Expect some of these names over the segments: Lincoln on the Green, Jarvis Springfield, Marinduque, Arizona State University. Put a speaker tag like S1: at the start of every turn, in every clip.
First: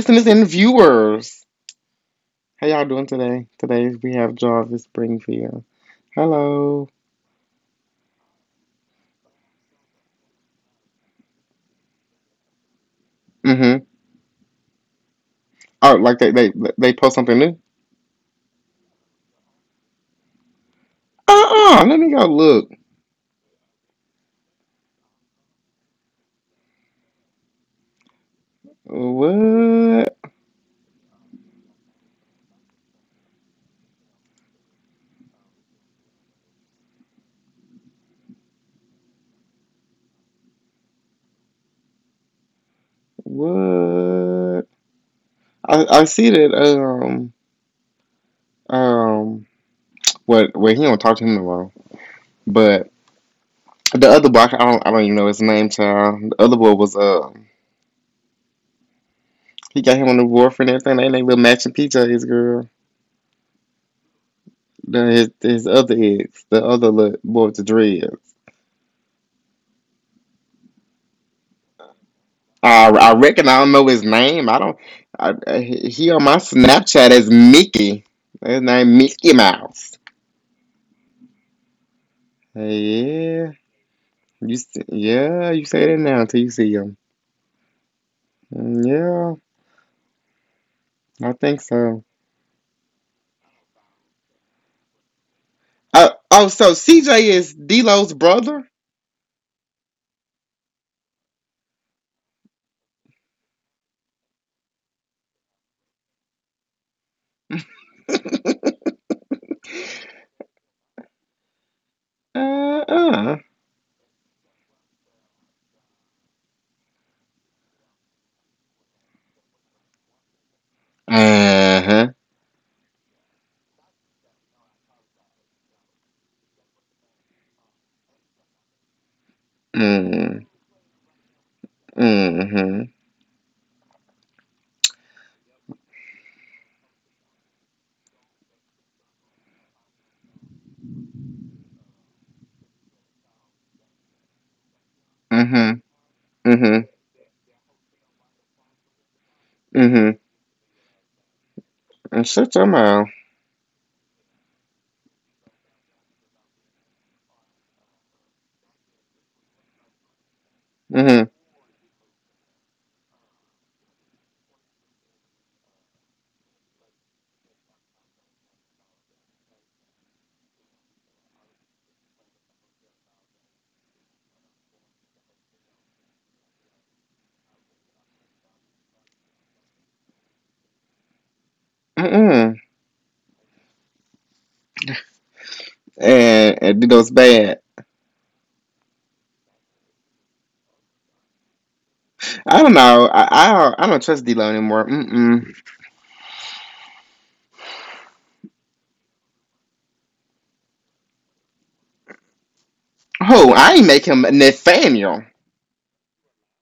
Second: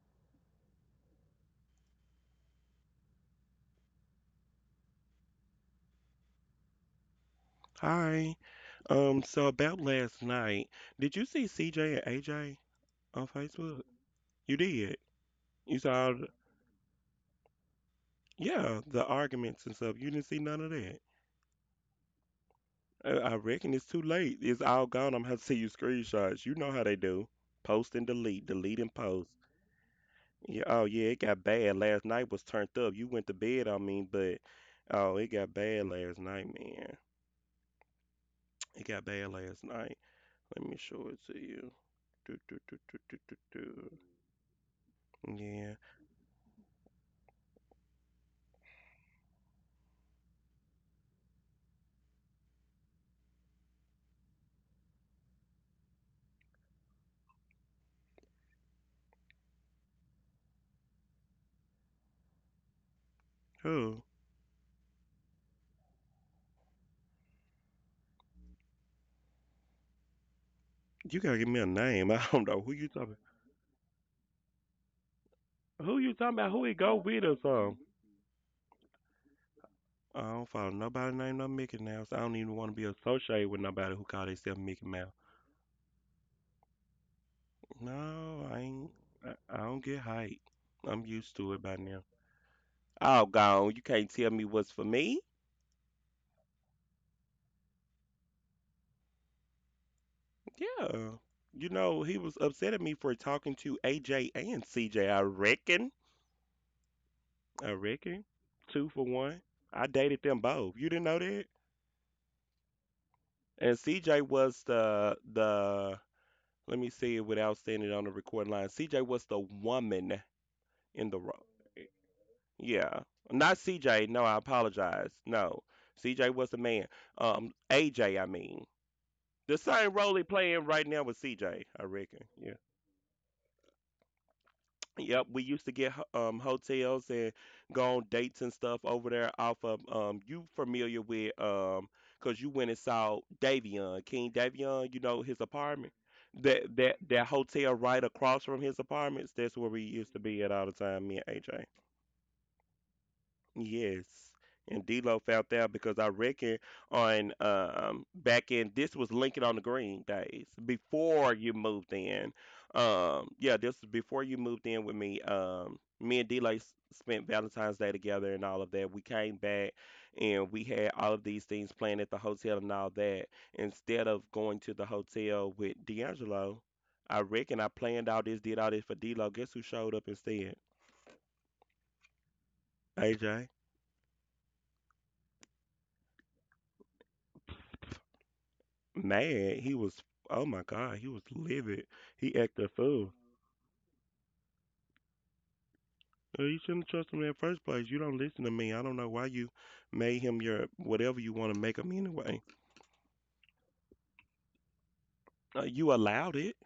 S1: listeners and viewers. How y'all doing today? Today we have Jarvis Springfield. Hello.
S2: Hi. So about last night, did you see CJ and AJ on Facebook?
S1: Mm-hmm.
S2: You did. You
S1: Oh,
S2: saw,
S1: like they post something new?
S2: yeah, the arguments and stuff. You didn't see none of that.
S1: Uh-uh. Let me go look.
S2: I reckon it's too late. It's all gone. I'm gonna have to see you screenshots. You know how they do. Post and delete, delete and post.
S1: What?
S2: Yeah, oh yeah, it got bad. Last night was turned up. You went to bed, I mean, but oh, it got bad last night, man. It got bad last night. Let me show it to you. Do, do, do, do, do, do,
S1: What?
S2: do. Yeah.
S1: I see that um what wait he don't talk to him tomorrow. But the other boy, I don't even know his name, child. The other boy was he got him on the board for and everything. They ain't they little matching PJs, girl.
S2: Oh.
S1: The, his other ex, the other little boy with the dreads.
S2: You gotta give me a name. I don't know who
S1: I
S2: you
S1: I
S2: talking.
S1: reckon I don't know his name. I don't.
S2: Who
S1: He
S2: you
S1: on my
S2: talking about? Who he go
S1: Snapchat
S2: with
S1: as
S2: or something?
S1: Mickey. His name Mickey Mouse.
S2: I don't follow nobody named no Mickey Mouse. I don't even want to
S1: Hey,
S2: be associated
S1: yeah,
S2: with nobody who call themselves Mickey Mouse.
S1: yeah you say that now until you see him.
S2: No, I ain't. I,
S1: Mm,
S2: I don't get hype. I'm
S1: yeah, I
S2: used to it
S1: think
S2: by now.
S1: so.
S2: Oh, gone. You can't tell me what's for me.
S1: Oh, so CJ is D-Lo's brother?
S2: Yeah. You know, he was upset at me for talking to AJ and CJ, I reckon. I reckon. Two for one. I dated them both. You didn't know that?
S1: Uh-uh.
S2: And CJ was the— let me say it without saying it on the record line. CJ was the woman in the role.
S1: Uh-huh.
S2: Yeah. Not CJ. No, I apologize. No. CJ was the man. AJ. I mean. The same role he
S1: Mm.
S2: playing right now with CJ. I reckon. Yeah.
S1: Mm-hmm.
S2: Yep, we used to get hotels and go on dates and stuff over there off of you familiar with cuz you went and saw Davion, King Davion, you know his
S1: Mm-hmm.
S2: apartment. That
S1: Mm-hmm.
S2: that that hotel right across from his apartments, that's where we used
S1: Mm-hmm.
S2: to be at all the time, me and AJ.
S1: And shut your mouth.
S2: Yes. And D'Lo found out because I reckon on back in, this was Lincoln on the Green days before
S1: Mm-hmm.
S2: you moved in. Yeah, this was before you moved in with me. Me and D'Lo spent Valentine's Day together and all of that. We came back and we had all of these things planned at the hotel and all that. Instead of going to the hotel with D'Angelo, I reckon I planned all this, did all this for D'Lo. Guess who showed up instead?
S1: Mm-mm.
S2: AJ.
S1: And D'Lo's bad.
S2: Mad. He was, oh my God, he was livid. He acted
S1: I
S2: a
S1: don't
S2: fool.
S1: know. I don't trust D'Lo anymore. Mm-mm.
S2: You shouldn't trust him in the first place. You don't listen to me. I don't know why you made him your whatever you want to make him anyway.
S1: Who I ain't make him Nathaniel.
S2: You allowed it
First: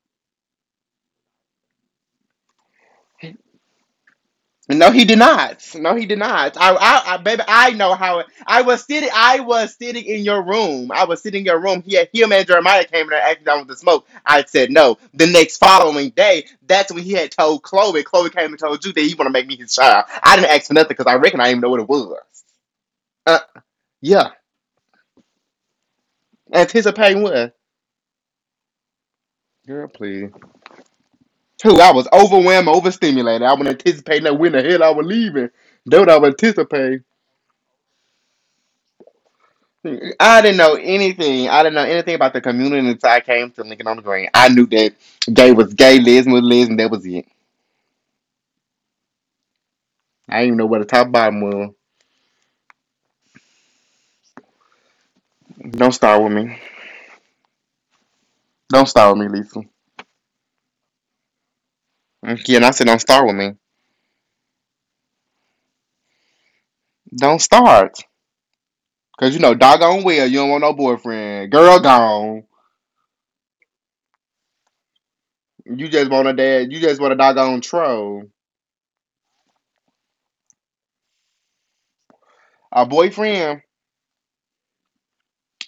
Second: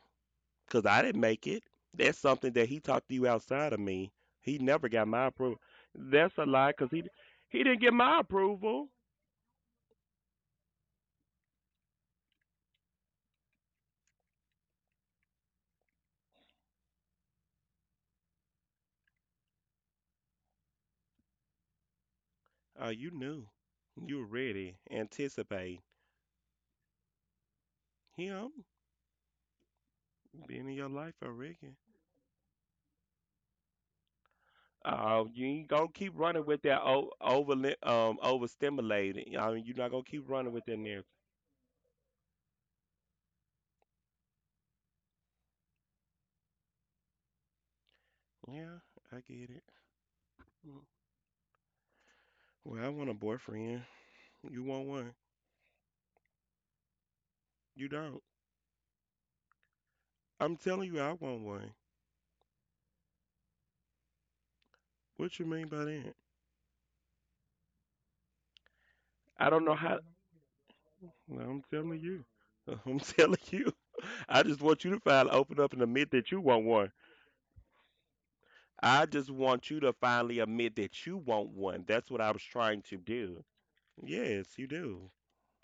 S2: because I didn't make it. That's something that he talked to you outside of me. He never
S1: No, he
S2: got
S1: did
S2: my approval.
S1: not. No, he did
S2: That's a
S1: not.
S2: lie
S1: I,
S2: because he
S1: I, I baby,
S2: he
S1: I
S2: didn't get
S1: know how.
S2: my
S1: It, I was
S2: approval.
S1: sitting. I was sitting in your room. I was sitting in your room. He, had- him and Jeremiah came in there acting out with the smoke. I said no. The next following day, that's when he had told Chloe. Chloe came and told you that he want to make me his child. I didn't ask for nothing because I reckon I didn't even know what it was.
S2: You
S1: Uh,
S2: knew. You were
S1: yeah,
S2: ready, anticipate
S1: anticipating what?
S2: him
S1: Girl, please.
S2: being in your life already.
S1: Two, I was overwhelmed, overstimulated. I wasn't anticipating that when the hell I was
S2: You
S1: leaving.
S2: ain't gonna
S1: That what
S2: keep
S1: I was
S2: running with that
S1: anticipating.
S2: overstimulated. I mean, you're not gonna keep
S1: I
S2: running
S1: didn't
S2: with
S1: know
S2: that narrative.
S1: anything. I didn't know anything about the community until I came to Lincoln on the Green. I knew that gay was gay, lesbian was lesbian. That was it.
S2: Yeah, I get it.
S1: I didn't even know where
S2: Mm.
S1: the top bottom was.
S2: Well, I want a boyfriend. You want one?
S1: Don't start with me.
S2: You don't.
S1: Don't start with me, Lisa.
S2: I'm telling you, I want one.
S1: Yeah, and I said don't start with me.
S2: What you mean by that?
S1: Don't start. Cause you know,
S2: I don't know
S1: doggone
S2: how.
S1: well, you don't want no
S2: Well,
S1: boyfriend.
S2: I'm
S1: Girl
S2: telling you.
S1: gone.
S2: I'm telling you. I just want you to finally open up and
S1: You just
S2: admit
S1: want a
S2: that you want
S1: dad. You
S2: one.
S1: just want a doggone troll.
S2: I just want you to finally admit that you want one. That's what I was trying
S1: A
S2: to do.
S1: boyfriend.
S2: Yes, you do.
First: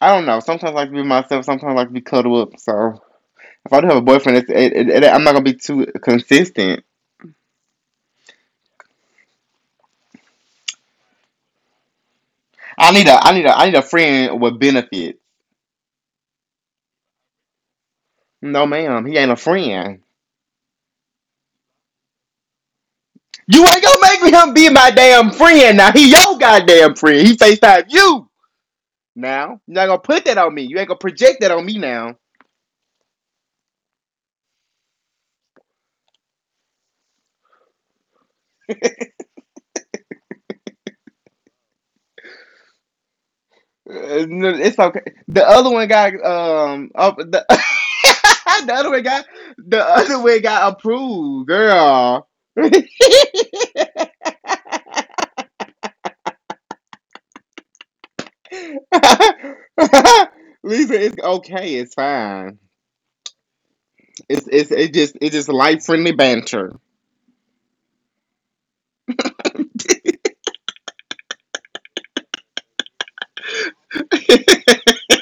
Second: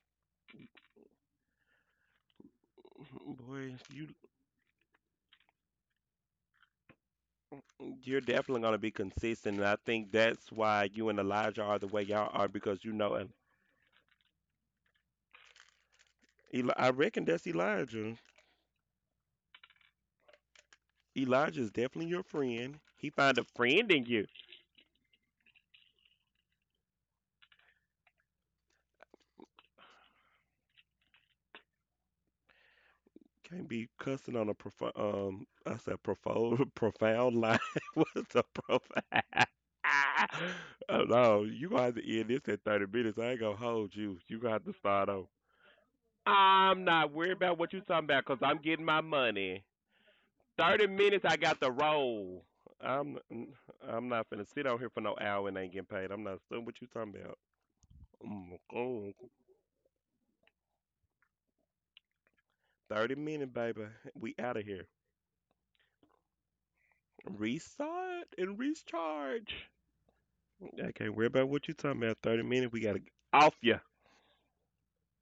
S1: I don't know. Sometimes I like to be myself. Sometimes I like to be cuddled up. So if
S2: Boy,
S1: I do have a
S2: you
S1: boyfriend, it's, it, I'm not gonna be too consistent.
S2: You're definitely going to be consistent. And I think that's why you and Elijah are the way y'all are because and
S1: I need a friend with benefits.
S2: I reckon that's Elijah.
S1: No, ma'am, he ain't a friend.
S2: Elijah is definitely your friend. He find a
S1: You ain't
S2: friend
S1: gonna
S2: in
S1: make
S2: you.
S1: me him be my damn friend. Now he your goddamn friend. He Facetime you. Now you're not gonna put that on me. You ain't gonna project that on me now.
S2: Can't be cussing on a I said profound, profound line. What's a profound? Oh, no, you gonna have to end this at 30 minutes. I ain't gonna hold you. You
S1: No,
S2: gonna have to
S1: it's okay.
S2: start over.
S1: The other one got
S2: I'm not
S1: up
S2: worried
S1: the.
S2: about what you talking about because I'm
S1: the
S2: getting
S1: other
S2: my
S1: way got
S2: money.
S1: the other way got
S2: 30 minutes. I
S1: approved,
S2: got the
S1: girl.
S2: roll. I'm I'm not finna sit out here for no hour and ain't getting paid. I'm not studying what you talking about. Mm, mm.
S1: Lisa, it's okay. It's fine.
S2: 30 minutes, baby. We out of here.
S1: It's just life friendly banter.
S2: Restart and recharge. I can't worry about what you talking about. 30 minutes. We gotta off you.
S1: Oh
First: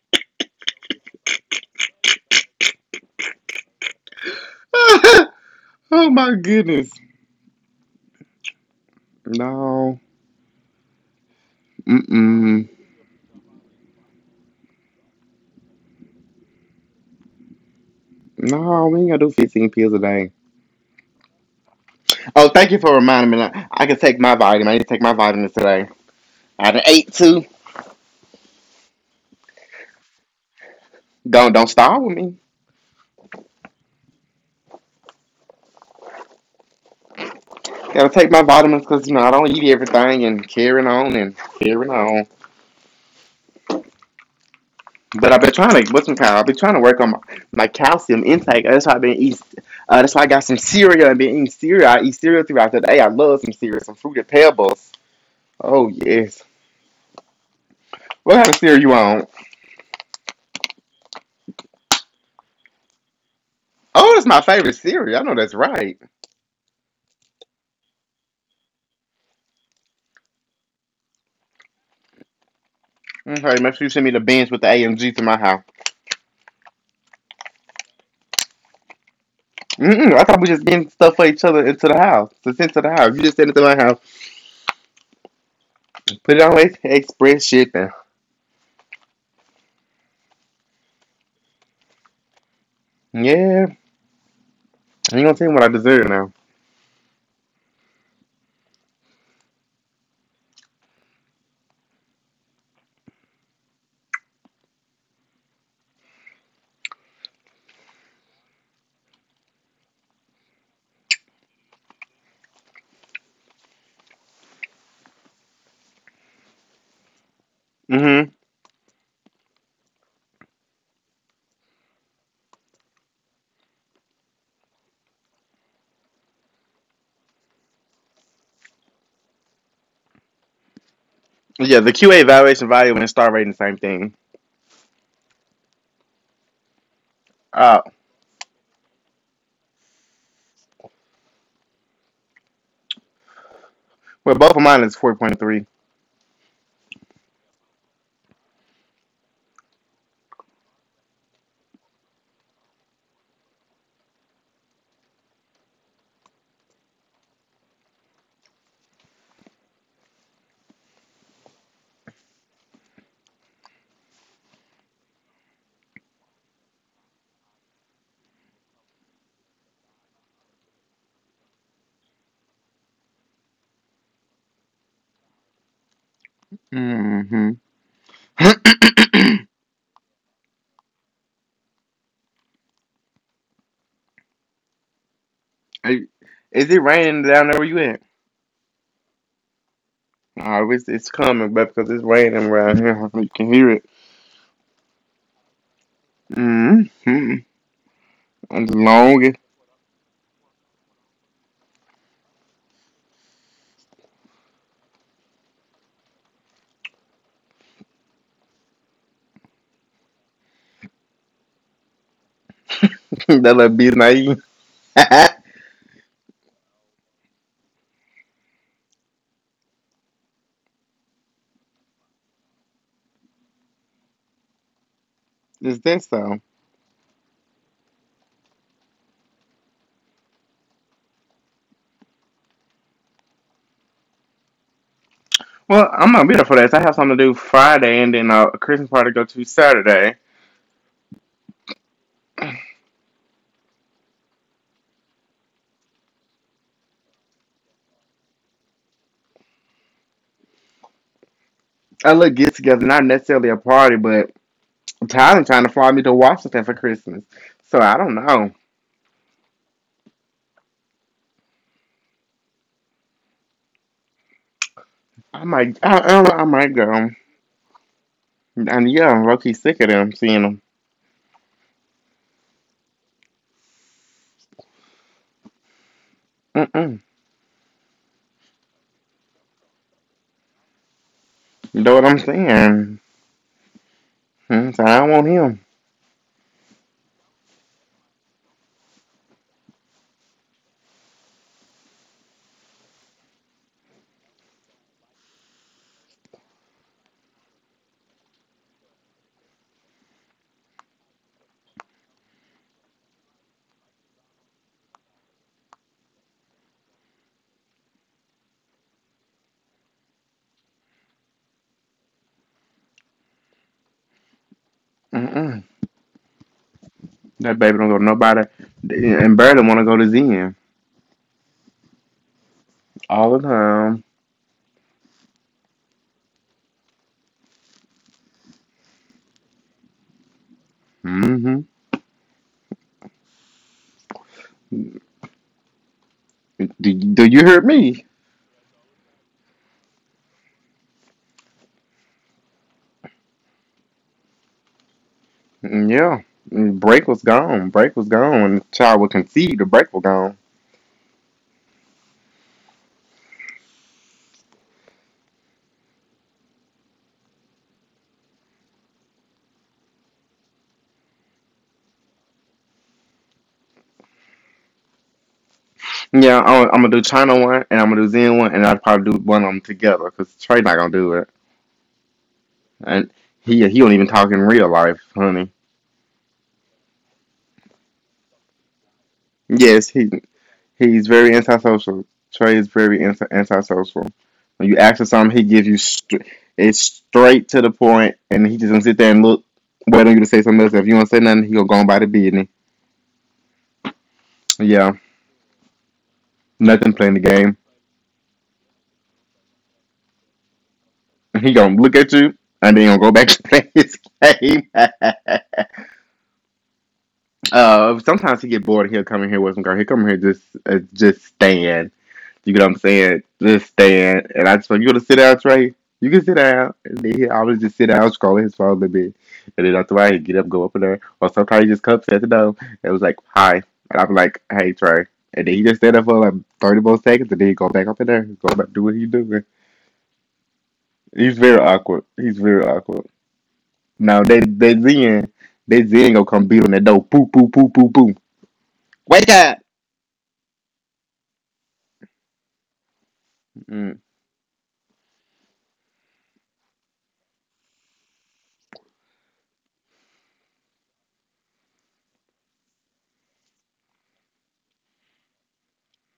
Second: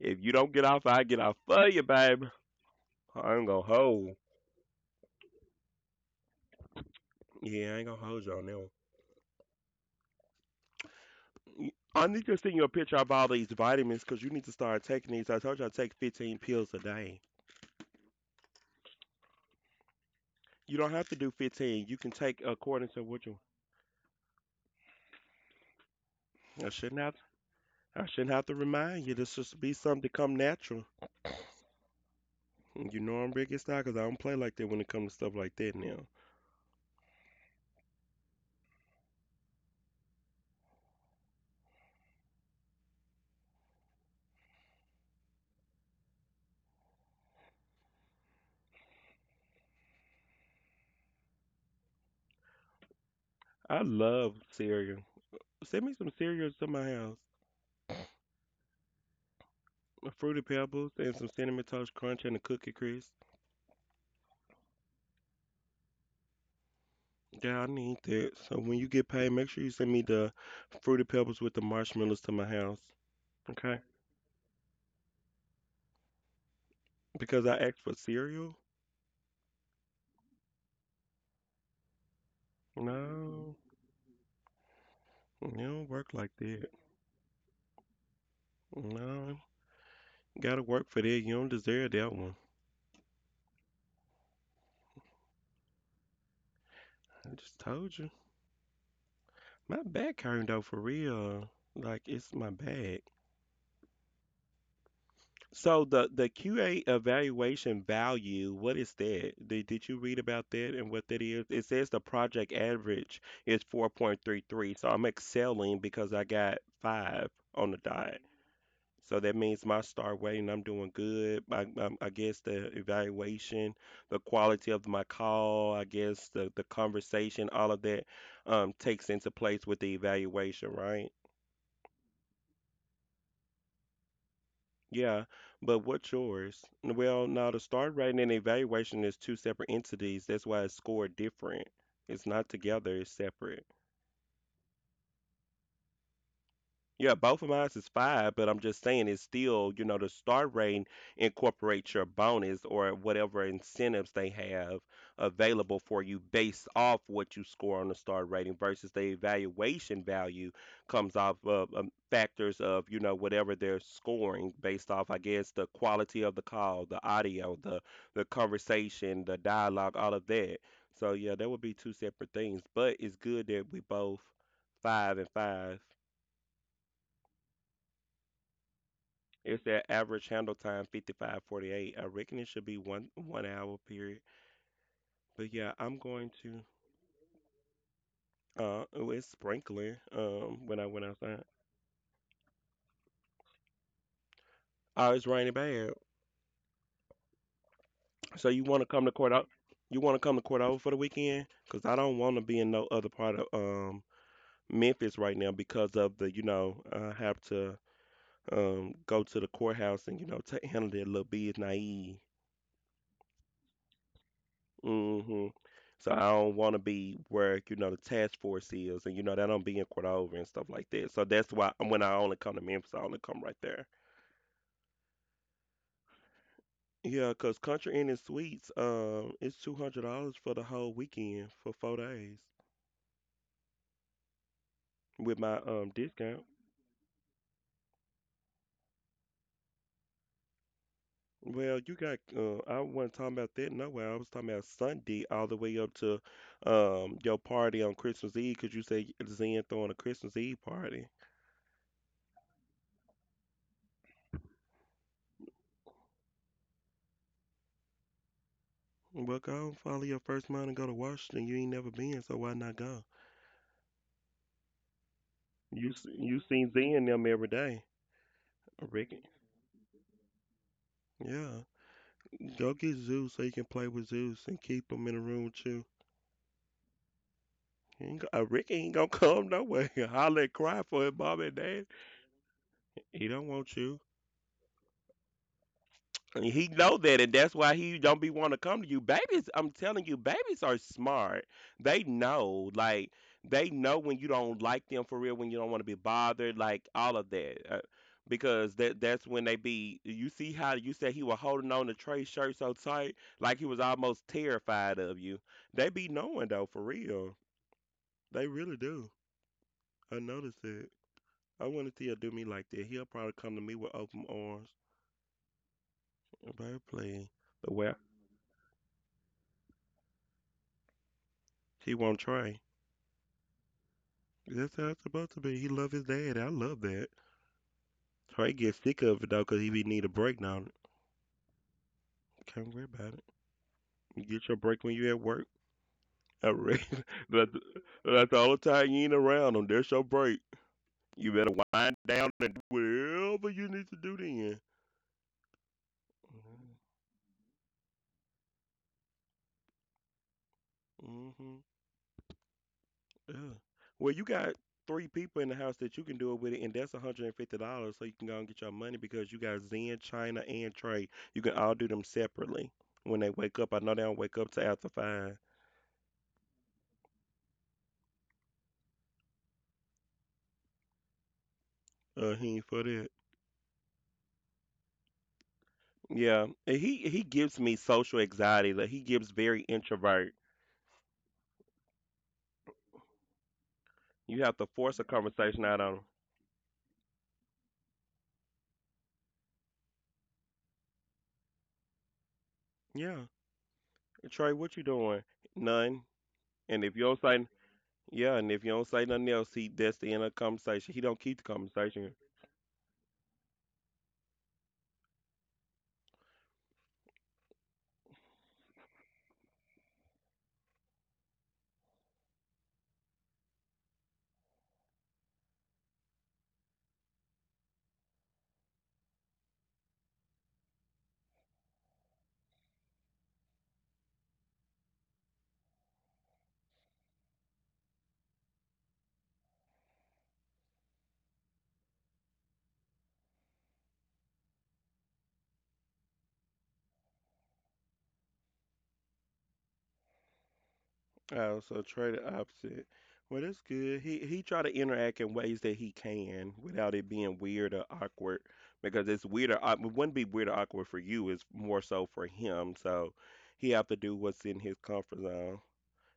S2: If you don't get off, I get off for you, baby. I ain't gonna hold.
S1: my goodness.
S2: Yeah, I ain't gonna hold y'all now.
S1: No.
S2: I need to send you a
S1: Mm-mm.
S2: picture of all these vitamins because you need to start taking these. I told you I take 15 pills a day.
S1: No, we ain't gonna do 15 pills a day.
S2: You don't have to do 15. You can take
S1: Oh, thank you
S2: according
S1: for
S2: to what
S1: reminding
S2: you.
S1: me. I can take my vitamin. I need to take my vitamins today.
S2: I
S1: I done
S2: shouldn't
S1: ate
S2: have.
S1: two.
S2: I shouldn't have to remind you. This should be something to come natural.
S1: Don't start with me.
S2: You know I'm big in style 'cause I don't play like that when it comes to stuff like that. Now
S1: Gotta take my vitamins because you know I don't eat everything and carrying on and carrying on. But I've been trying to what's some kind. I've been trying to work on my calcium intake. That's why I've been eating. That's why I got some cereal and been eating cereal. I eat cereal throughout the day. I love some
S2: I
S1: cereal, some fruity
S2: love
S1: pebbles.
S2: cereal. Send
S1: Oh
S2: me some
S1: yes.
S2: cereal to my house.
S1: What kind of cereal you on?
S2: Fruity Pebbles and some Cinnamon Toast Crunch and a Cookie Crisp.
S1: Oh, it's my favorite cereal. I know that's right.
S2: Yeah, I need that. So when you get paid, make sure you send me the Fruity Pebbles with the marshmallows to my house.
S1: Okay, make
S2: Okay?
S1: sure you send me the bins with the AMG to my house.
S2: Because I asked for cereal.
S1: Mm-mm, I thought we just getting stuff for each other into the house. To send to the house. You just send it
S2: No,
S1: to my house.
S2: it don't work like
S1: Put it on
S2: that.
S1: express shipping.
S2: No, gotta work for that. You don't deserve that one.
S1: Yeah, you ain't gonna tell me what I deserve now.
S2: I just told you. My back hurting though for real. Like it's my back. So the QA evaluation value, what is that? Did you read about that and what that is? It says the project average is 4.33. So I'm excelling because I got 5 on the dot.
S1: Mm-hmm.
S2: So that means my star rating, I'm doing good. I guess the evaluation, the quality of my call, I guess the conversation, all of that takes into place with the evaluation, right?
S1: Yeah, the QA evaluation value and star rating, same thing.
S2: Yeah. But what's yours? Well, no, the
S1: Uh,
S2: star rating and evaluation is two separate entities. That's why it's scored different. It's not together, it's separate.
S1: Well, both of mine is 4.3. point
S2: Yeah, both of mine is 5, but I'm just saying it's still, the star rating incorporates your bonus or whatever incentives they have available for you based off what you score on the star rating versus the evaluation value comes off of factors of, whatever they're scoring based off, I guess, the quality of the call, the audio, the conversation, the dialogue, all of that. So yeah, that would be two separate things, but it's good that we both 5 and 5.
S1: hmm
S2: It's their average handle time, 55:48. I reckon it should be one one hour period. But yeah, I'm going to.
S1: Is it raining down there where you at?
S2: Oh, it's sprinkling.
S1: No,
S2: When I
S1: it's,
S2: went
S1: it's
S2: outside,
S1: coming, but because it's raining around here, you can hear it.
S2: oh, it's raining bad.
S1: Mm-hmm.
S2: So you
S1: I'm just
S2: want to come to court
S1: longing.
S2: out? You want to come to court over for the weekend? Cause I don't want to be in no other part of Memphis right now because of the I have to go to the courthouse and ta handle that little biz naive.
S1: That little be naive.
S2: Hmm. So I don't want to be where, the task force is and, that I'm being quit over and stuff like that. So that's why when I only come to Memphis, I only come right there.
S1: Is that so?
S2: Yeah, 'cause Country Inn and Suites, it's $200 for the whole weekend for 4 days with my
S1: Well, I'm not be there
S2: discount.
S1: for that. I have something to do Friday and then a Christmas party to go to Saturday.
S2: Well, you got, I wasn't talking about that nowhere. I was talking about Sunday all the way up to your party on Christmas Eve 'cause you said Zen throwing a Christmas Eve party.
S1: A little get together, not necessarily a party, but Tyler trying to fly me to Washington for Christmas. So I don't know.
S2: Well, go and follow your first mind and go to Washington. You ain't never been, so why not go?
S1: I might,
S2: You s- you
S1: I
S2: seen
S1: might
S2: Z and
S1: go.
S2: them every day.
S1: And yeah,
S2: Ricky.
S1: I'm low key sick of them seeing him.
S2: Yeah, go get Zeus so you can play with Zeus and keep him in the room with you.
S1: Mm-mm.
S2: He ain't go- Rick ain't gonna come nowhere. Holler and cry for his mom and
S1: You
S2: dad.
S1: know what I'm saying?
S2: He don't want you.
S1: Mm, so I don't want him.
S2: And he know that, and that's why he don't be want to come to you. Babies, I'm telling you, babies are smart. They know, like they know when you don't like them for real, when you don't want to be bothered, like all of that. Because that's when they be. You see how you said he was holding on to Trey's shirt so tight, like he was almost terrified of you. They be knowing though, for real. They really do. I noticed it. I want to see her do me like that. He'll probably come to me with open arms.
S1: Mm-mm.
S2: Baby, please.
S1: That
S2: The
S1: baby
S2: way
S1: don't
S2: I-
S1: go to nobody. And Birdie want to go to Zen
S2: he won't try.
S1: all the time.
S2: That's how it's supposed to be. He love his dad. I love that. Trey gets sick of it though, 'cause he be need a break now.
S1: Mm-hmm.
S2: Can't worry about it. You get your break when you at work. I read
S1: Do, do you
S2: that's
S1: hear me?
S2: that's all the time you ain't around them. That's your break. You better wind down and do whatever you need to do then.
S1: Mm, yeah. Mm, break was gone. Break was gone. When the child would concede the break was gone.
S2: Mm-hmm. Mm-hmm. Yeah. Well, you got three people in the house that you can do it with, it, and that's $150, so you can go and get your money because you got Zen, China, and Trey. You can all do them separately when they wake up. I know they don't wake up till after 5.
S1: Yeah, I'm gonna do China one and I'm gonna do Zen one and I'll probably do one of them together because Trey not gonna do it.
S2: He ain't for
S1: And
S2: that.
S1: he don't even talk in real life, honey.
S2: Yeah, and he gives me social anxiety. Like he gives very
S1: Yes, he.
S2: introvert.
S1: He's very antisocial. Trey is very antisocial.
S2: You have to
S1: When you ask
S2: force a
S1: for something, he
S2: conversation
S1: gives you
S2: out on him.
S1: it's straight to the point, and he just gonna sit there and look, waiting on you to say something else. If you don't say nothing, he gonna go on by the business.
S2: Yeah, Trey, what you
S1: Yeah,
S2: doing? None. And
S1: nothing
S2: if you
S1: playing the
S2: don't say
S1: game.
S2: yeah, and if you don't say nothing else, he that's the end of the conversation. He don't keep the
S1: He gonna look at
S2: conversation.
S1: you, and then gonna go back to play his game. Uh, sometimes he get bored. He'll come in here with some girl. He come in here just stand. You get what I'm saying? Just stand. And I just like, you want to sit down, Trey? You can sit down. And then he always just sit down, scrolling his phone a little bit. And then after I get up, go up in there. Or sometimes he just comes at the door and was like, hi. And I'm like, hey, Trey. And then he just stand up for like 30 more seconds and then he go back up in there. He go back do what he doing. He's very awkward. He's very awkward. Now, they Zen gonna come beat on that door. Poo, poo, poo, poo, poo. Wake up!
S2: Oh, so Trey the opposite. Well, that's
S1: Mm.
S2: good. He try to interact in ways that he can without it being weird or awkward because it's weird or it wouldn't be weird or awkward for you. It's more so for him. So he have to do what's in his comfort zone.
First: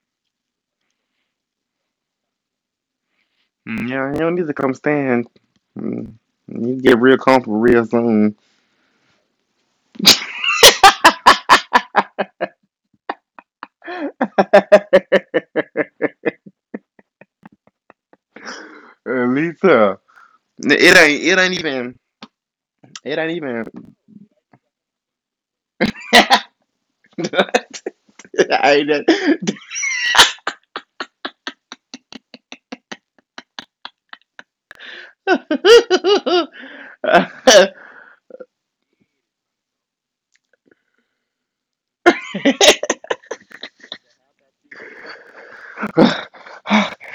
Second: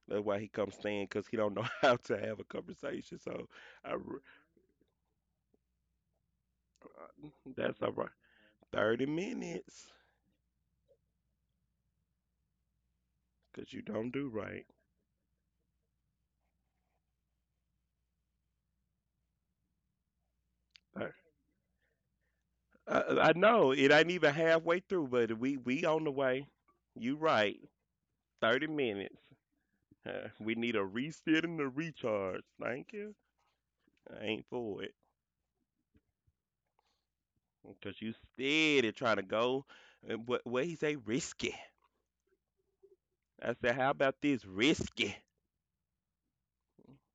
S2: That's why he comes staying because he don't know how to have a conversation. So
S1: Mm,
S2: I,
S1: yeah, you don't need to come stand. Mm, you need to get real
S2: r
S1: comfortable
S2: that's
S1: real
S2: all right.
S1: soon.
S2: 30 minutes because you don't do right.
S1: Lisa, it
S2: I,
S1: ain't. It ain't even. It ain't
S2: I
S1: even.
S2: know it ain't even halfway through, but we on the way. You right. Thirty
S1: I ain't.
S2: minutes.
S1: That-
S2: We need a reset and a recharge. Thank you. I ain't for it. Because you steady trying to go. What he say? Risky. I said, how about this? Risky.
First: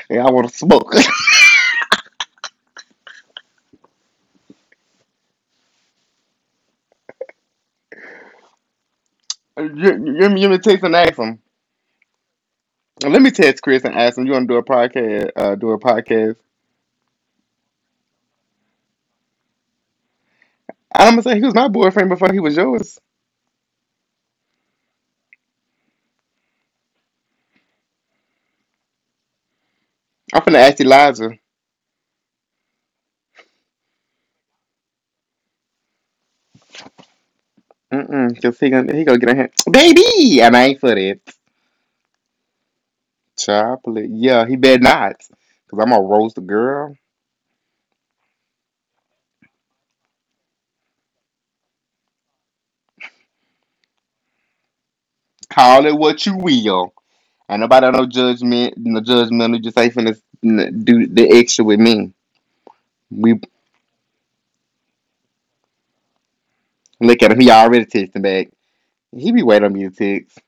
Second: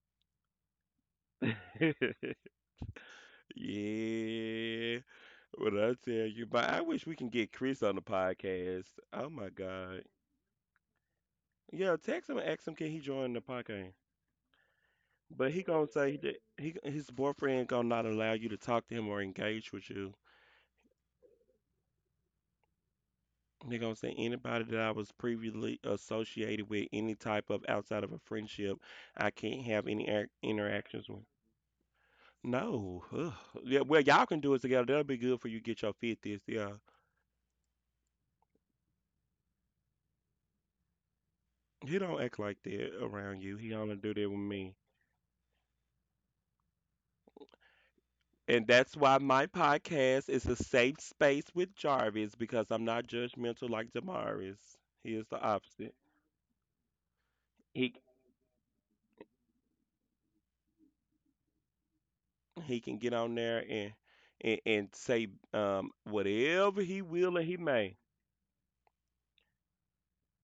S1: Yeah, I want to smoke.
S2: Yeah. What I tell you, but I wish we can get Chris on the podcast. Oh my
S1: you,
S2: God.
S1: you, you you me text and ask him.
S2: Yeah, text him and ask him can he
S1: Let me
S2: join the
S1: text Chris
S2: podcast.
S1: and ask him. You want to do a podcast?
S2: But he
S1: Do a
S2: gonna say
S1: podcast?
S2: that he his boyfriend gonna not allow you to talk to him or engage with you.
S1: I'm gonna say he was my boyfriend before he was yours.
S2: They're gonna say anybody that I was previously associated with, any type of outside of a friendship, I can't have any
S1: I'm finna ask
S2: interactions with.
S1: Elijah.
S2: No. Ugh. Yeah, well, y'all can do it together. That'll be good for you get your fifties. Yeah.
S1: Mm-mm, cause he gonna get in hand, baby, and I ain't for that
S2: He don't act like that around you. He only
S1: chocolate.
S2: do that with
S1: Yeah, he
S2: me.
S1: better not, cause I'm gonna roast the girl.
S2: And that's why my podcast is a safe space with Jarvis because I'm not judgmental like Damaris. He is the
S1: Call it
S2: opposite.
S1: what you will, and nobody
S2: He
S1: no judgment, no judgmental. Just ain't finna do the extra with me.
S2: he can get on
S1: We
S2: there and say whatever he
S1: look at him.
S2: will
S1: He
S2: and he
S1: already
S2: may.
S1: texting back. He be waiting on me to text.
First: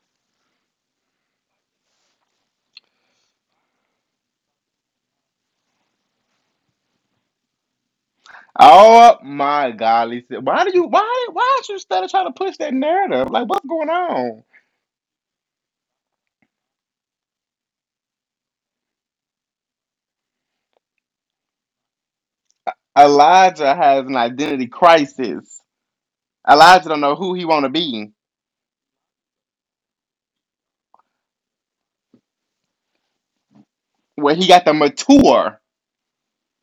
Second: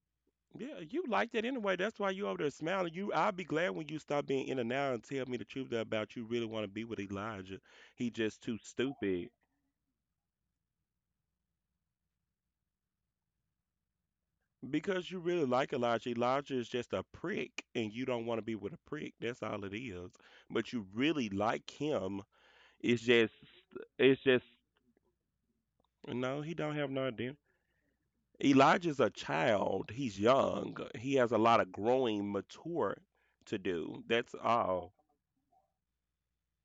S2: Yeah, you like that anyway. That's why you over there smiling. You, I'll be glad when you stop being in and out and tell me the truth about you really want to be with Elijah. He just too
S1: Oh
S2: stupid.
S1: my God, Lisa, why should you study trying to push that narrative? Like what's going on?
S2: Because you really like Elijah. Elijah is just a prick, and you don't want to be with a prick. That's all it is. But you really like him. It's just,
S1: Elijah has an
S2: it's just.
S1: identity crisis.
S2: No, he don't
S1: Elijah
S2: have
S1: don't
S2: no
S1: know who
S2: idea.
S1: he want to be.
S2: Elijah's a child. He's young. He has a lot of growing, mature to do.
S1: Where
S2: That's
S1: he got the
S2: all.
S1: mature.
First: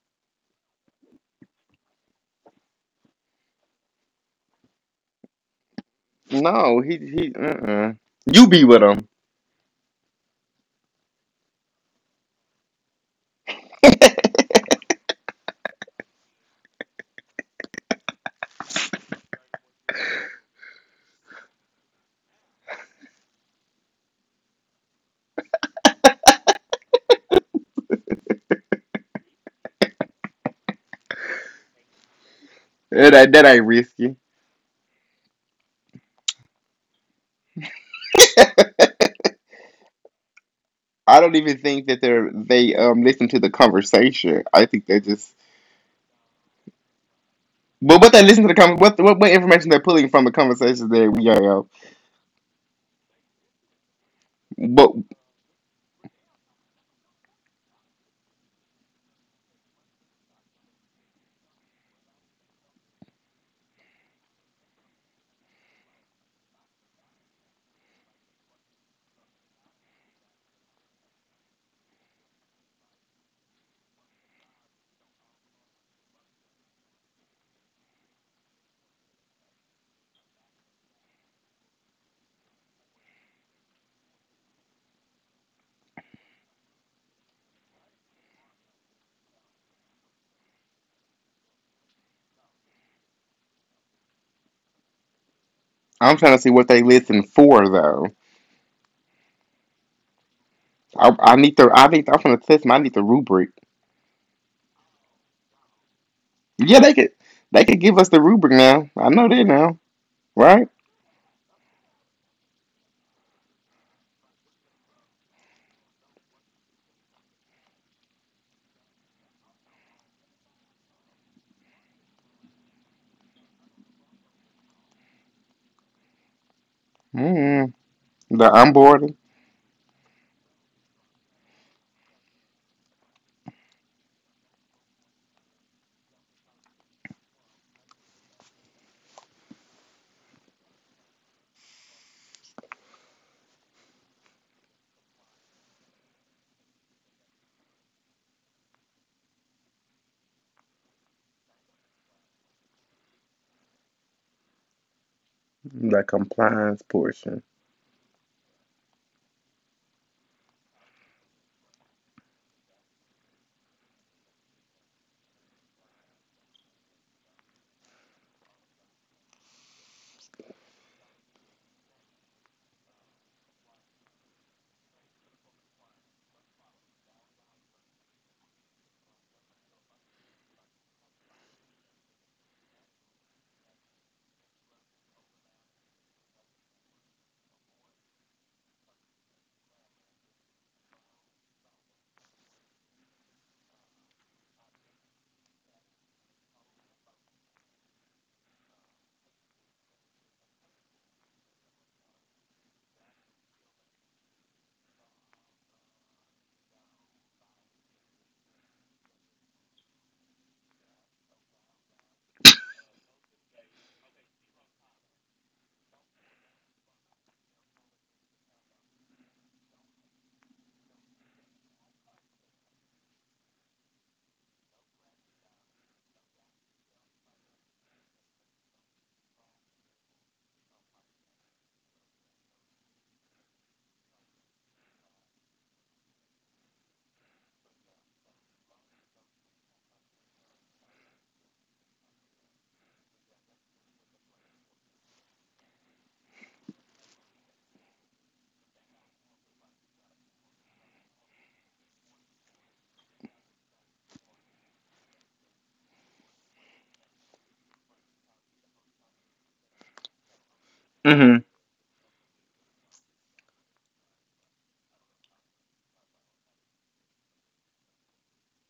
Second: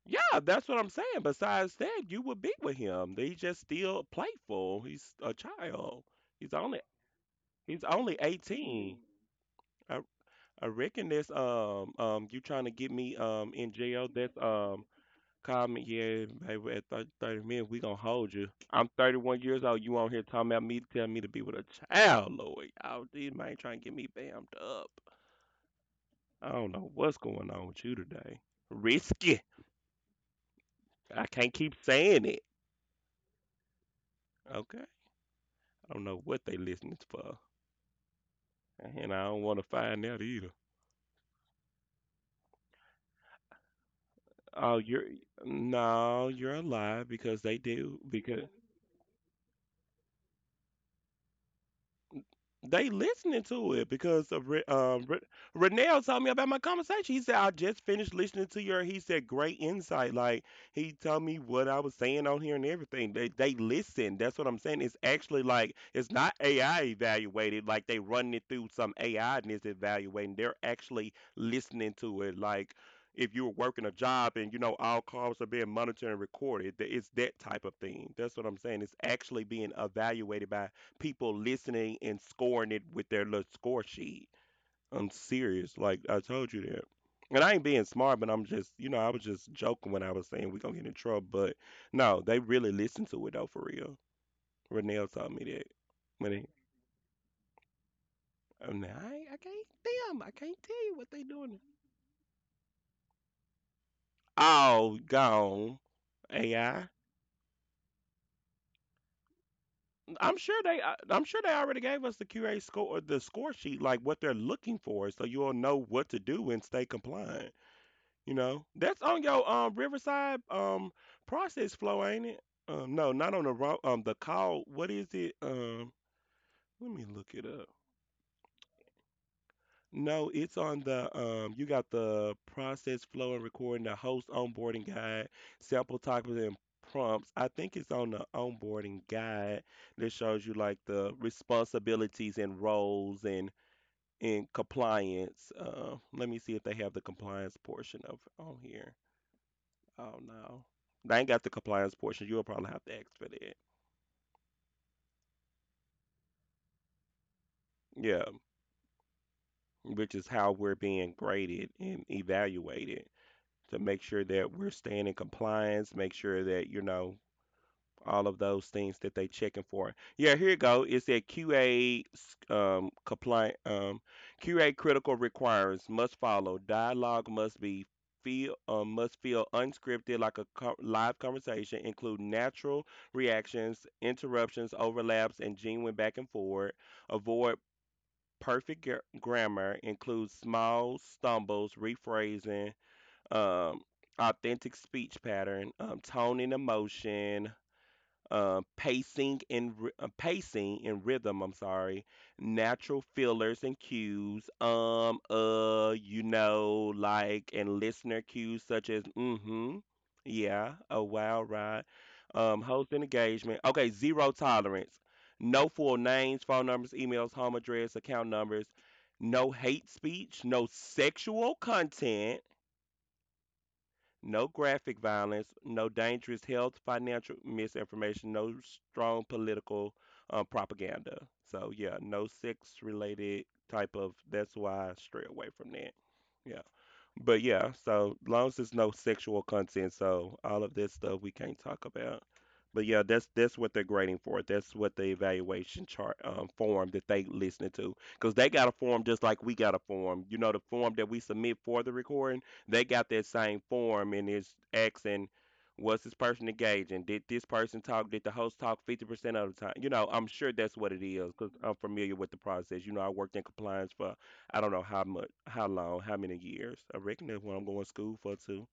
S2: Yeah, that's what I'm saying. Besides that, you would be with him. He's just still playful. He's a child. He's
S1: No,
S2: only
S1: he he.
S2: he's
S1: Uh-uh.
S2: only
S1: You be with
S2: 18.
S1: him.
S2: I, I reckon this you trying to get me in jail. That's comment. Yeah, baby. At 30 minutes, we gonna hold you. I'm 31 years old. You on here talking about me, telling me to be with a child, Lord. Y'all, these man trying to get me bammed up. I don't know what's going on with you today. Risky. I can't keep saying it.
S1: That ain't risky.
S2: Okay. I don't know what they listening for, and I don't want to find out either.
S1: I don't even think that they listen to the conversation. I
S2: Oh,
S1: think they
S2: you're
S1: just
S2: no, you're a lie because they do
S1: but what they
S2: because
S1: listen to the com what information they're pulling from the conversations that we have.
S2: they listening to it because of
S1: But
S2: Renell told me about my conversation. He said I just finished listening to your. He said great insight. Like he told me what I was saying on here and everything. They listen. That's what I'm saying. It's actually like it's not AI evaluated. Like they running it through some AI and it's evaluating. They're actually listening to it. Like if you were working a job and you know all calls are being monitored and recorded. It's that type of thing. That's what I'm saying. It's actually being evaluated by people listening and scoring it with their little score sheet. I'm serious. Like I told you that. And I ain't being smart, but I'm just, you know, I was just joking when I was saying we gonna get in trouble. But no, they really listen to it though, for real. Renell told me that
S1: I'm
S2: when
S1: trying to
S2: they,
S1: see what they listen for though.
S2: I'm like, I, ain't- I can't, damn, I can't tell you what
S1: I,
S2: they
S1: I
S2: doing.
S1: need the I think I'm gonna test them. I need the rubric.
S2: Oh, gone.
S1: Yeah,
S2: AI.
S1: they could give us the rubric now. I know that now,
S2: I'm sure
S1: right?
S2: they. I'm sure they already gave us the QA score, the score sheet, like what they're looking for, so you'll know what to do and stay compliant. You know, that's on your Riverside process flow, ain't it? No, not on the wrong, the call. What is it? Let me look it
S1: Mm,
S2: up.
S1: the onboarding,
S2: No, it's on the you got the process flow and recording, the host onboarding guide, sample topics and prompts. I think it's on the onboarding guide that shows you like the responsibilities and roles and compliance. Let me see if they have the compliance portion of on here. Oh no. They ain't got the compliance portion. You'll probably have to ask for that.
S1: the compliance portion.
S2: Yeah, which is how we're being graded and evaluated to make sure that we're staying in compliance, make sure that, you know, all of those things that they checking for. Yeah, here you go. It said QA compliant QA critical requirements must follow. Dialogue must feel unscripted like a live conversation. Include natural reactions, interruptions, overlaps, and genuine back and forth. Avoid perfect grammar. Include small stumbles, rephrasing. Um, authentic speech pattern tone and emotion pacing and pacing and rhythm. I'm sorry, natural fillers and cues. You know, like and listener cues such as mm-hmm, yeah, a wow, right. Host and engagement. Okay, zero tolerance. No full names, phone numbers, emails, home address, account numbers. No hate speech. No sexual content no graphic violence, no dangerous health, financial misinformation, no strong political propaganda. So yeah, no sex related type of. That's why I stray away from that. Yeah. But yeah, so long as there's no sexual content, so all of this stuff we can't talk about. But yeah, that's what they're grading for. That's what the evaluation chart form that they listening to, because they got a form just like we got a form. You know, the form that we submit for the recording, they got that same form, and it's asking, was this person engaging? Did this person talk? Did the host talk 50% of the time? You know, I'm sure that's what it is,
S1: Mm-hmm.
S2: because I'm familiar with the process. You know, I worked in compliance for I don't know how much, how long, how many years. I reckon that's what I'm going to school for too.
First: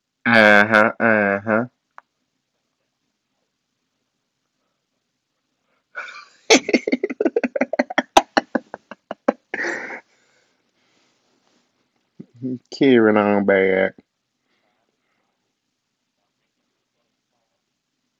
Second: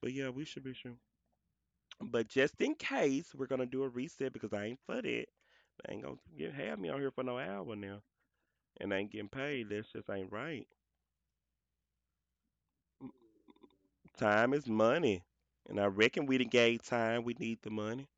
S2: But yeah, we should be sure.
S1: Uh-huh. Uh-huh.
S2: But just in case, we're gonna do a reset because I ain't for that. They ain't gonna get, have me on here for no hour now, and I ain't getting paid. That's just ain't right.
S1: Carrying on back.
S2: Time is money, and I reckon we done gave time. We need the money.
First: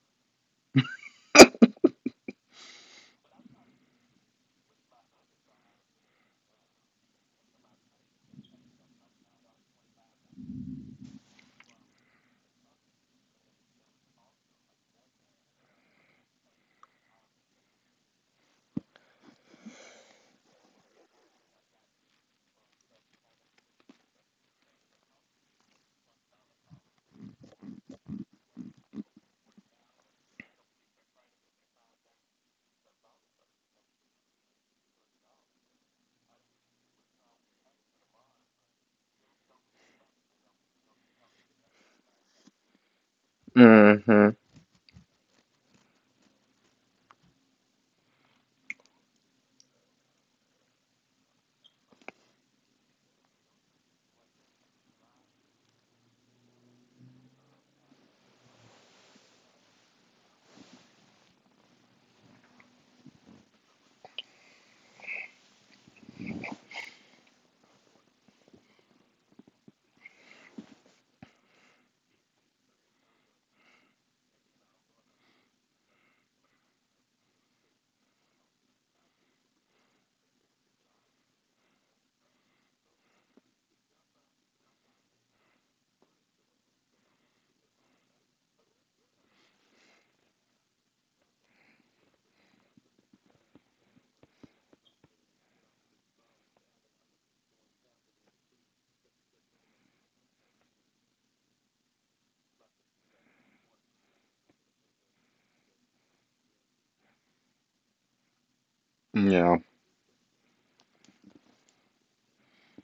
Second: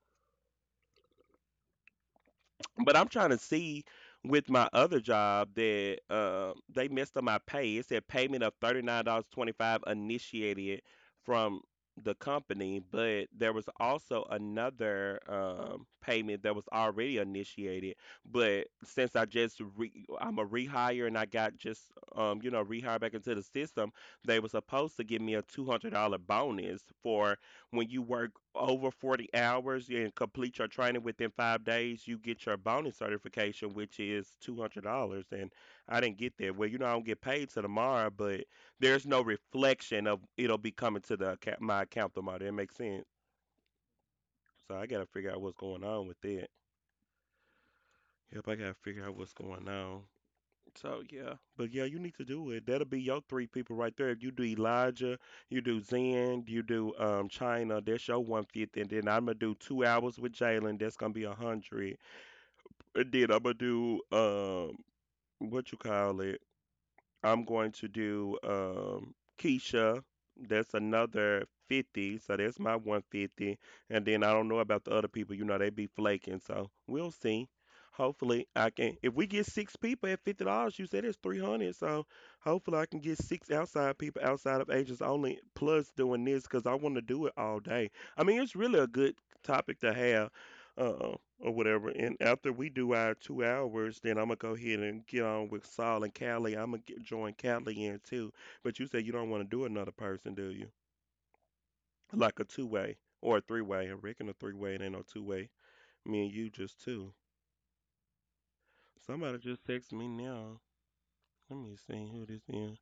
S2: But I'm trying to see with my other job that they messed up my pay. It said payment of $39.25 initiated from the company, but there was also another payment that was already initiated. But since I just I'm a rehire and I got just you know rehired back into the system, they were supposed to give me a $200 bonus for when you work over 40 hours and complete your training within 5 days, you get your bonus certification, which is $200. And I didn't get that. Well, you know, I don't get paid till tomorrow, but there's no reflection of it'll be coming to the account, my account tomorrow. That makes sense.
S1: Mm-hmm.
S2: So I got to figure out what's going on with that. Yep, I got to figure out what's going on. So yeah, but yeah, you need to do it. That'll be your three people right there. If you do Elijah, you do Zen, you do China. That's your 150, and then I'm gonna do 2 hours with Jalen. That's gonna be a hundred. And then I'm gonna do what you call it. I'm going to do Keisha. That's another 50. So that's my 150. And then I don't know about the other people. You know, they be flaking. So we'll see. Hopefully, I can. If we get six people at $50, you said it's 300. So hopefully, I can get six outside people outside of agents only, plus doing this because I want to do it all day. I mean, it's really a good topic to have. Um, or whatever. And after we do our 2 hours, then I'm gonna go ahead and get on with Saul and Callie. I'm gonna get, join Callie in too. But you said you don't want to do another person, do you? Like a two way or a three way. I reckon a three way. It ain't no two way. Me and you just two. Somebody
S1: Yeah.
S2: just text me now. Let me see who this is.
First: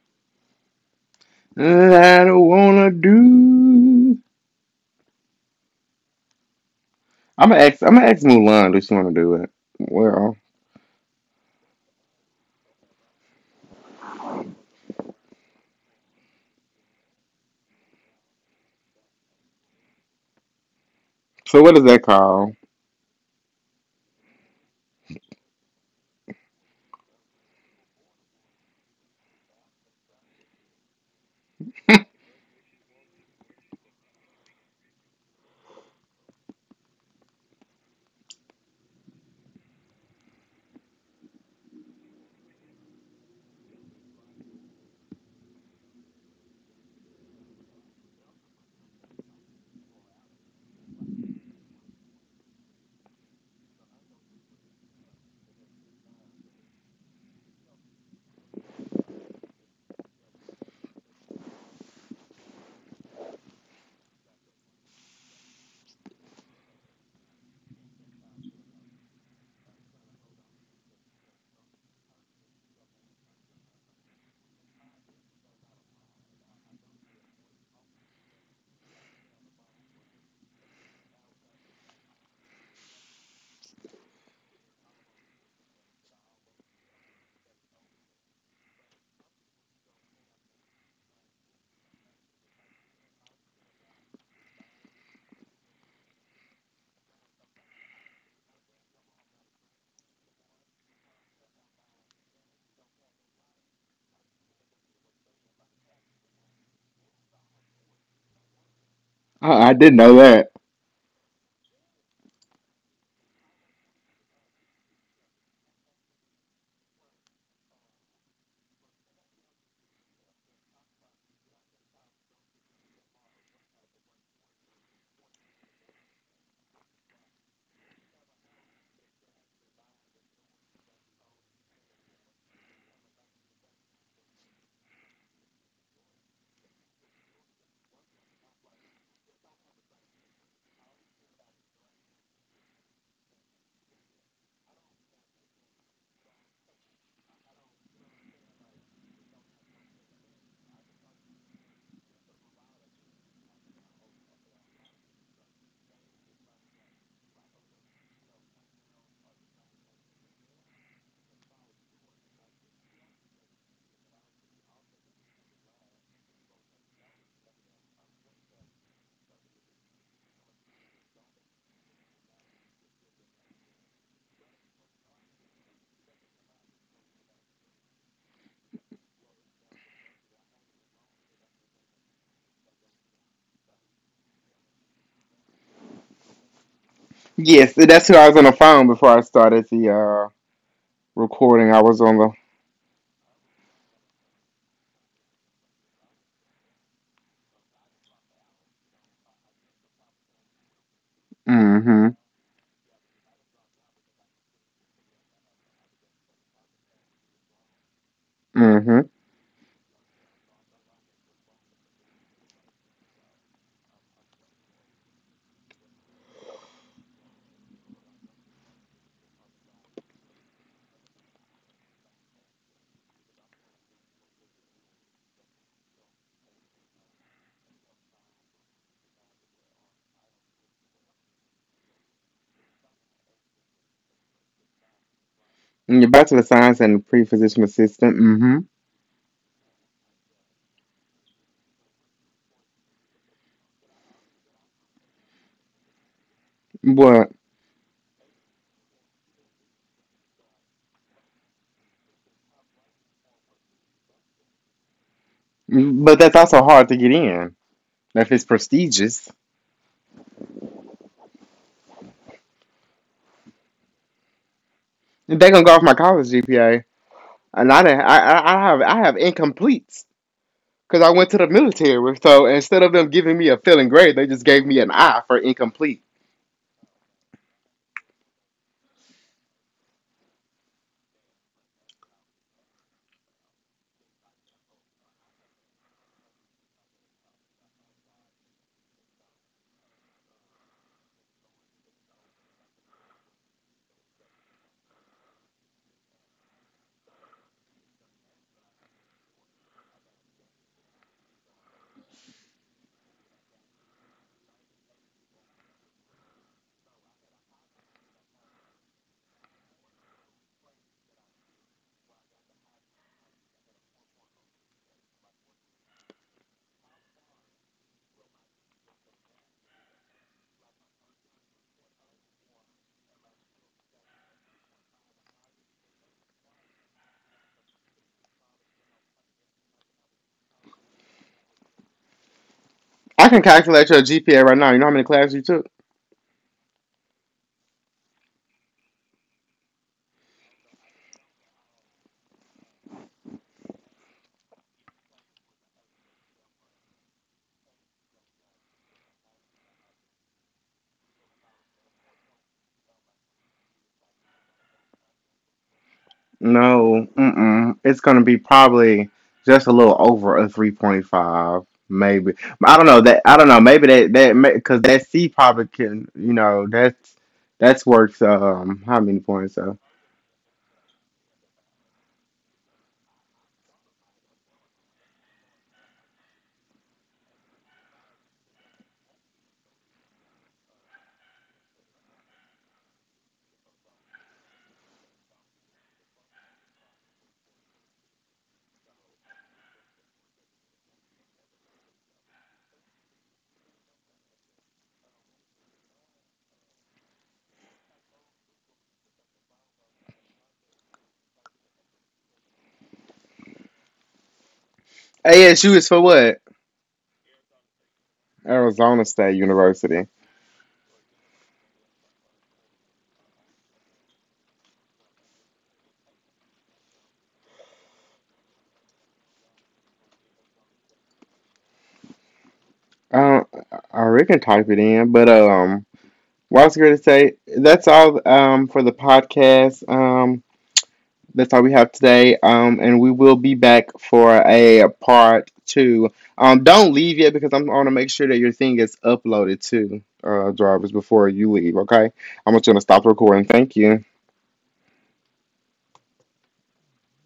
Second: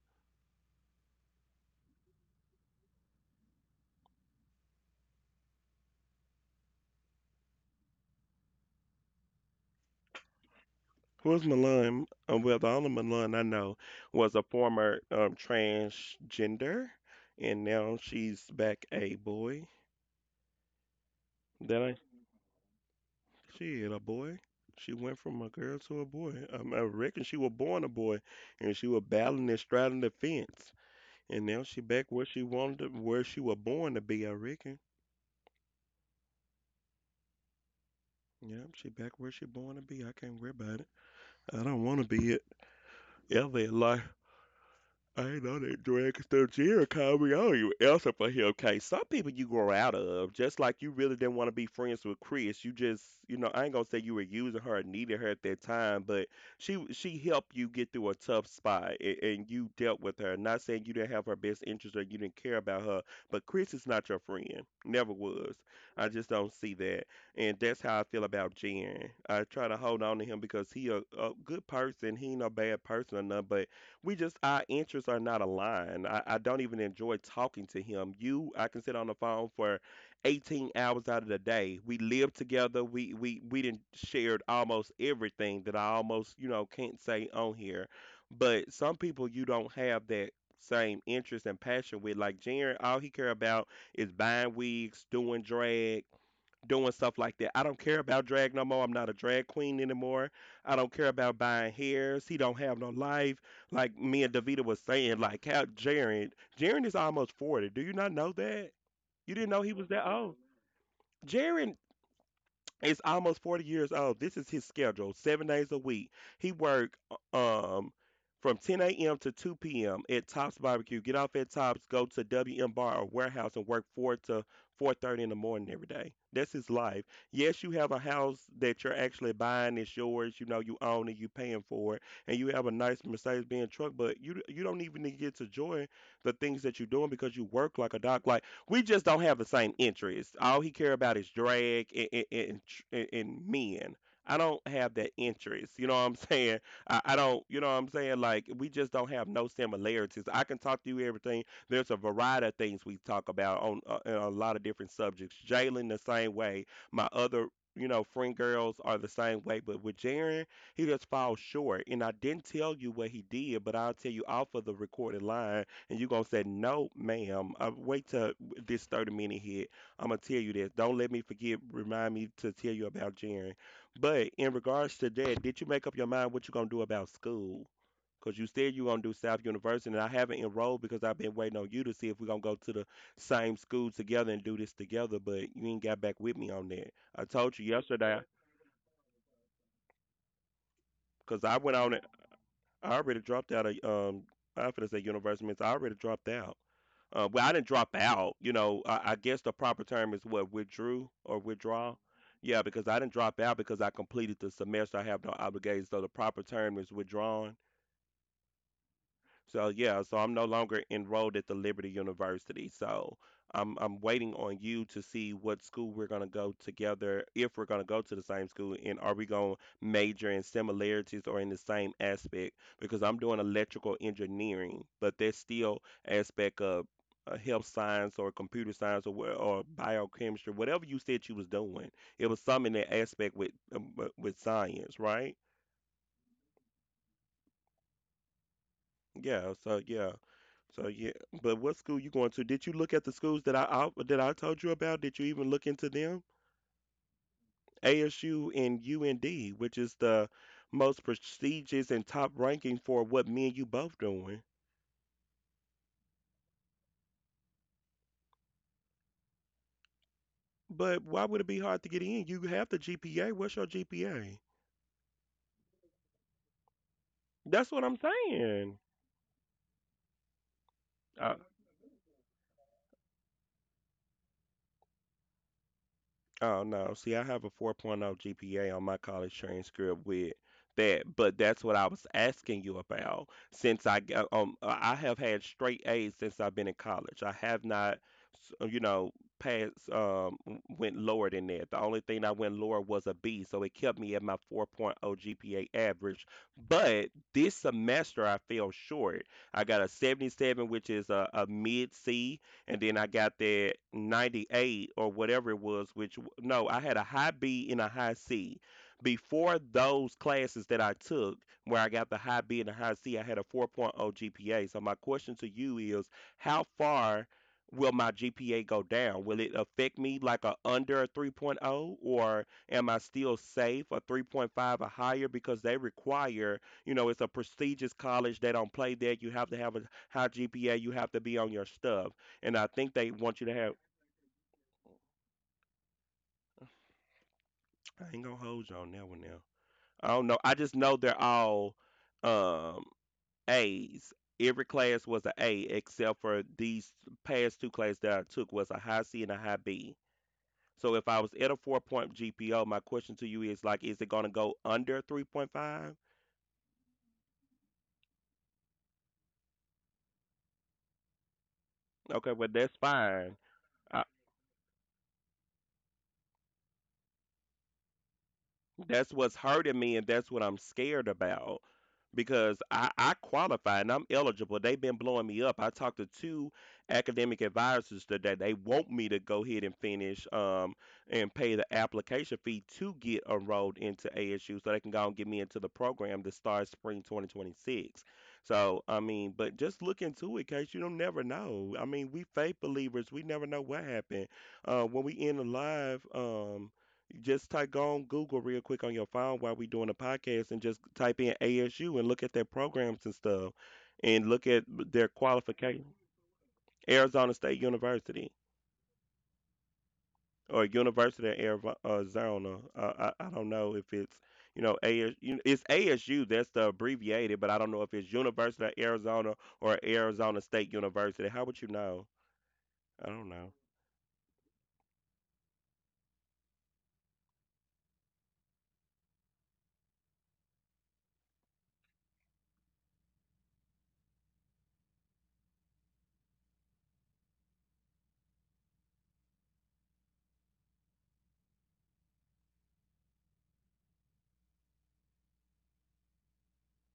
S1: I don't wanna do. I'm gonna ask Mulan. Does she wanna do it? Well,
S2: Who's Milan? Well, the only Milan I know was a former transgender, and now she's back a boy.
S1: so what is
S2: That I
S1: that called?
S2: shit, a boy. She went from a girl to a boy. I reckon she was born a boy, and she was battling and straddling the fence, and now she
S1: I,
S2: back where she wanted, to, where she was born to be. I reckon. Yep, she back where she born to be. I can't worry about it. I don't want to be it ever in life. I know that drag stuff Jerry called me. I you not answer for him. Okay, some people you grow out of, just like you really didn't want to be friends with Chris. You just, you know, I ain't gonna say you were using her and needed her at that time, but she helped you get through a tough spot, and you dealt with her. Not saying you didn't have her best interest or you didn't care about her, but Chris is not your friend. Never was. I just don't see that, and that's how I feel about Jen. I try to hold on to him because he a good person. He ain't no bad person or nothing, but we just our interests are not aligned. I don't even enjoy talking to him. You, I can sit on the phone for 18 hours out of the day. We lived together. We didn't shared almost everything that I almost you know can't say on here. But some people you don't have that same interest and passion with. Like Jared, all he care about is buying wigs, doing drag, doing stuff like that. I don't care about drag no more. I'm not a drag queen anymore. I don't care about buying hairs. He don't have no life. Like me and Davita was saying, like how Jared is almost 40. Do you not know that? You didn't know
S1: I
S2: he was
S1: didn't
S2: that
S1: know
S2: old.
S1: that.
S2: Jared is almost 40 years old. This is his schedule, seven days a week. He work uh, um from 10 a.m. to 2 p.m. at Tops Barbecue. Get off at Tops, go to WM Bar or Warehouse and work 4 to 4:30 in the morning every day. That's his life. Yes, you have a house that you're actually buying. It's yours. You know, you own it. You are paying for it. And you have a nice Mercedes-Benz truck, but you don't even get to enjoy the things that you're doing because you work like a dog. Like, we just don't have the same interests. All he care about is drag and, tr- and men. I don't have that interest. You know what I'm saying? I don't. You know what I'm saying? Like we just don't have no similarities. I can talk to you everything. There's a variety of things we talk about on in a lot of different subjects. Jalen the same way. My other. You know, friend girls are the same way, but with Jaren, he just falls short. And I didn't tell you what he did, but I'll tell you off of the recorded line and you're gonna say no ma'am I wait till this 30-minute hit, I'm going to tell you this. Don't let me forget, remind me to tell you about Jaren. But in regards to that, did you make up your mind what you going to do about school? Because you said you going to do South University, and I haven't enrolled because I've been waiting on you to see if we're going to go to the same school together and do this together, but you ain't got back with me on that. I told you
S1: Yes, that's who
S2: yesterday
S1: I was on the phone before I started the
S2: because I
S1: recording.
S2: went
S1: I
S2: on
S1: was
S2: it.
S1: on the.
S2: I already dropped out of, I was going to say university, means I already dropped out. Well, I didn't drop out. You know, I guess the proper term is what withdrew or withdraw.
S1: Mm-hmm.
S2: Yeah, because I didn't drop out because I completed the semester. I have no obligations. So the proper term is withdrawn.
S1: Mm-hmm.
S2: So yeah, so I'm no longer enrolled at the Liberty University. So I'm waiting on you to see what school we're gonna go together, if we're gonna go to the same school, and are we gonna major in similarities or in the same aspect? Because I'm doing electrical engineering, but there's still aspect of health science or computer science or or biochemistry, whatever you said you was doing. It was some in that aspect with science, right?
S1: Your Bachelor of Science and pre-physician assistant. Mm-hmm.
S2: Yeah. So yeah. So yeah, but what school you going to? Did you look at the schools that I that I told you about? Did you even look into them?
S1: But
S2: ASU and UND, which is the most prestigious and top ranking for what me and you both doing.
S1: that's also hard to get in. If it's prestigious,
S2: But why would it be hard to get in? You have the GPA. What's your GPA?
S1: they're gonna go off my college GPA.
S2: That's
S1: And
S2: what
S1: I
S2: I'm
S1: didn't, I, I I
S2: saying.
S1: have I have incompletes because I went to the military. So instead of them giving me a failing grade, they just gave me an I for incomplete.
S2: Oh no. See, I have a 4.0 GPA on my college transcript with that, but that's what I was asking you about. Since I I have had straight A's since I've been in college. I have not, you know, passed went lower than that. The only thing I went lower was a B, so it kept me at my 4.0 GPA average. But this semester I fell short. I got a 77, which is a mid C and then I got that 98 or whatever it was, which no, I had a high B and a high C. Before those classes that I took, where I got the high B and the high C, I had a 4.0 GPA. So my question to you is, how far will my GPA go down? Will it affect me like a under a 3.0 or am I still safe a 3.5 or higher because they require, you know, it's a prestigious college, they don't play that. You have to have a high GPA, you have to be on your stuff and I think they
S1: I
S2: want
S1: can
S2: you to have.
S1: calculate your GPA right now. You know how many classes you took?
S2: I ain't gonna hold you on that one now. I don't know. I just know they're all um A's. Every class was an A except for these past two classes that I took was a high C and a high B. So if I was at a 4.0 GPO, my question to you is like, is it gonna go under 3.5?
S1: No, mm-mm. It's gonna be probably just a little over a 3.5,
S2: Okay,
S1: maybe.
S2: well that's
S1: I don't know that.
S2: fine.
S1: I don't know. Maybe that because that C probably can. You know that's worth how
S2: That's
S1: many
S2: what's
S1: points?
S2: hurting
S1: So
S2: me, and that's what I'm scared about because I qualify and I'm eligible. They've been blowing me up. I talked to two academic advisors today. They want me to go ahead and finish and pay the application fee to get enrolled into ASU so they can go and get me into the program that starts spring 2026. So, I mean, but just look into it, case you don't never know. I mean, we faith believers, we never know what happened. When we end the live, just type go on Google real quick on your phone while we doing the podcast and just type in ASU and look at their programs and stuff and look at their
S1: ASU
S2: qualification.
S1: is for what?
S2: Arizona State University
S1: Arizona State University.
S2: or University of Arizona. I don't know if it's you know ASU. It's ASU. That's the abbreviated, but I don't know if it's University of Arizona or Arizona State University. How would you know? I don't
S1: Uh,
S2: know.
S1: I Rick can type it in, but what I was going to say, that's all for the podcast. That's all we have today. And we will be back for a part two. Don't leave yet because I'm going to make sure that your thing is uploaded to drivers before you leave. Okay, I'm just going to stop recording. Thank you.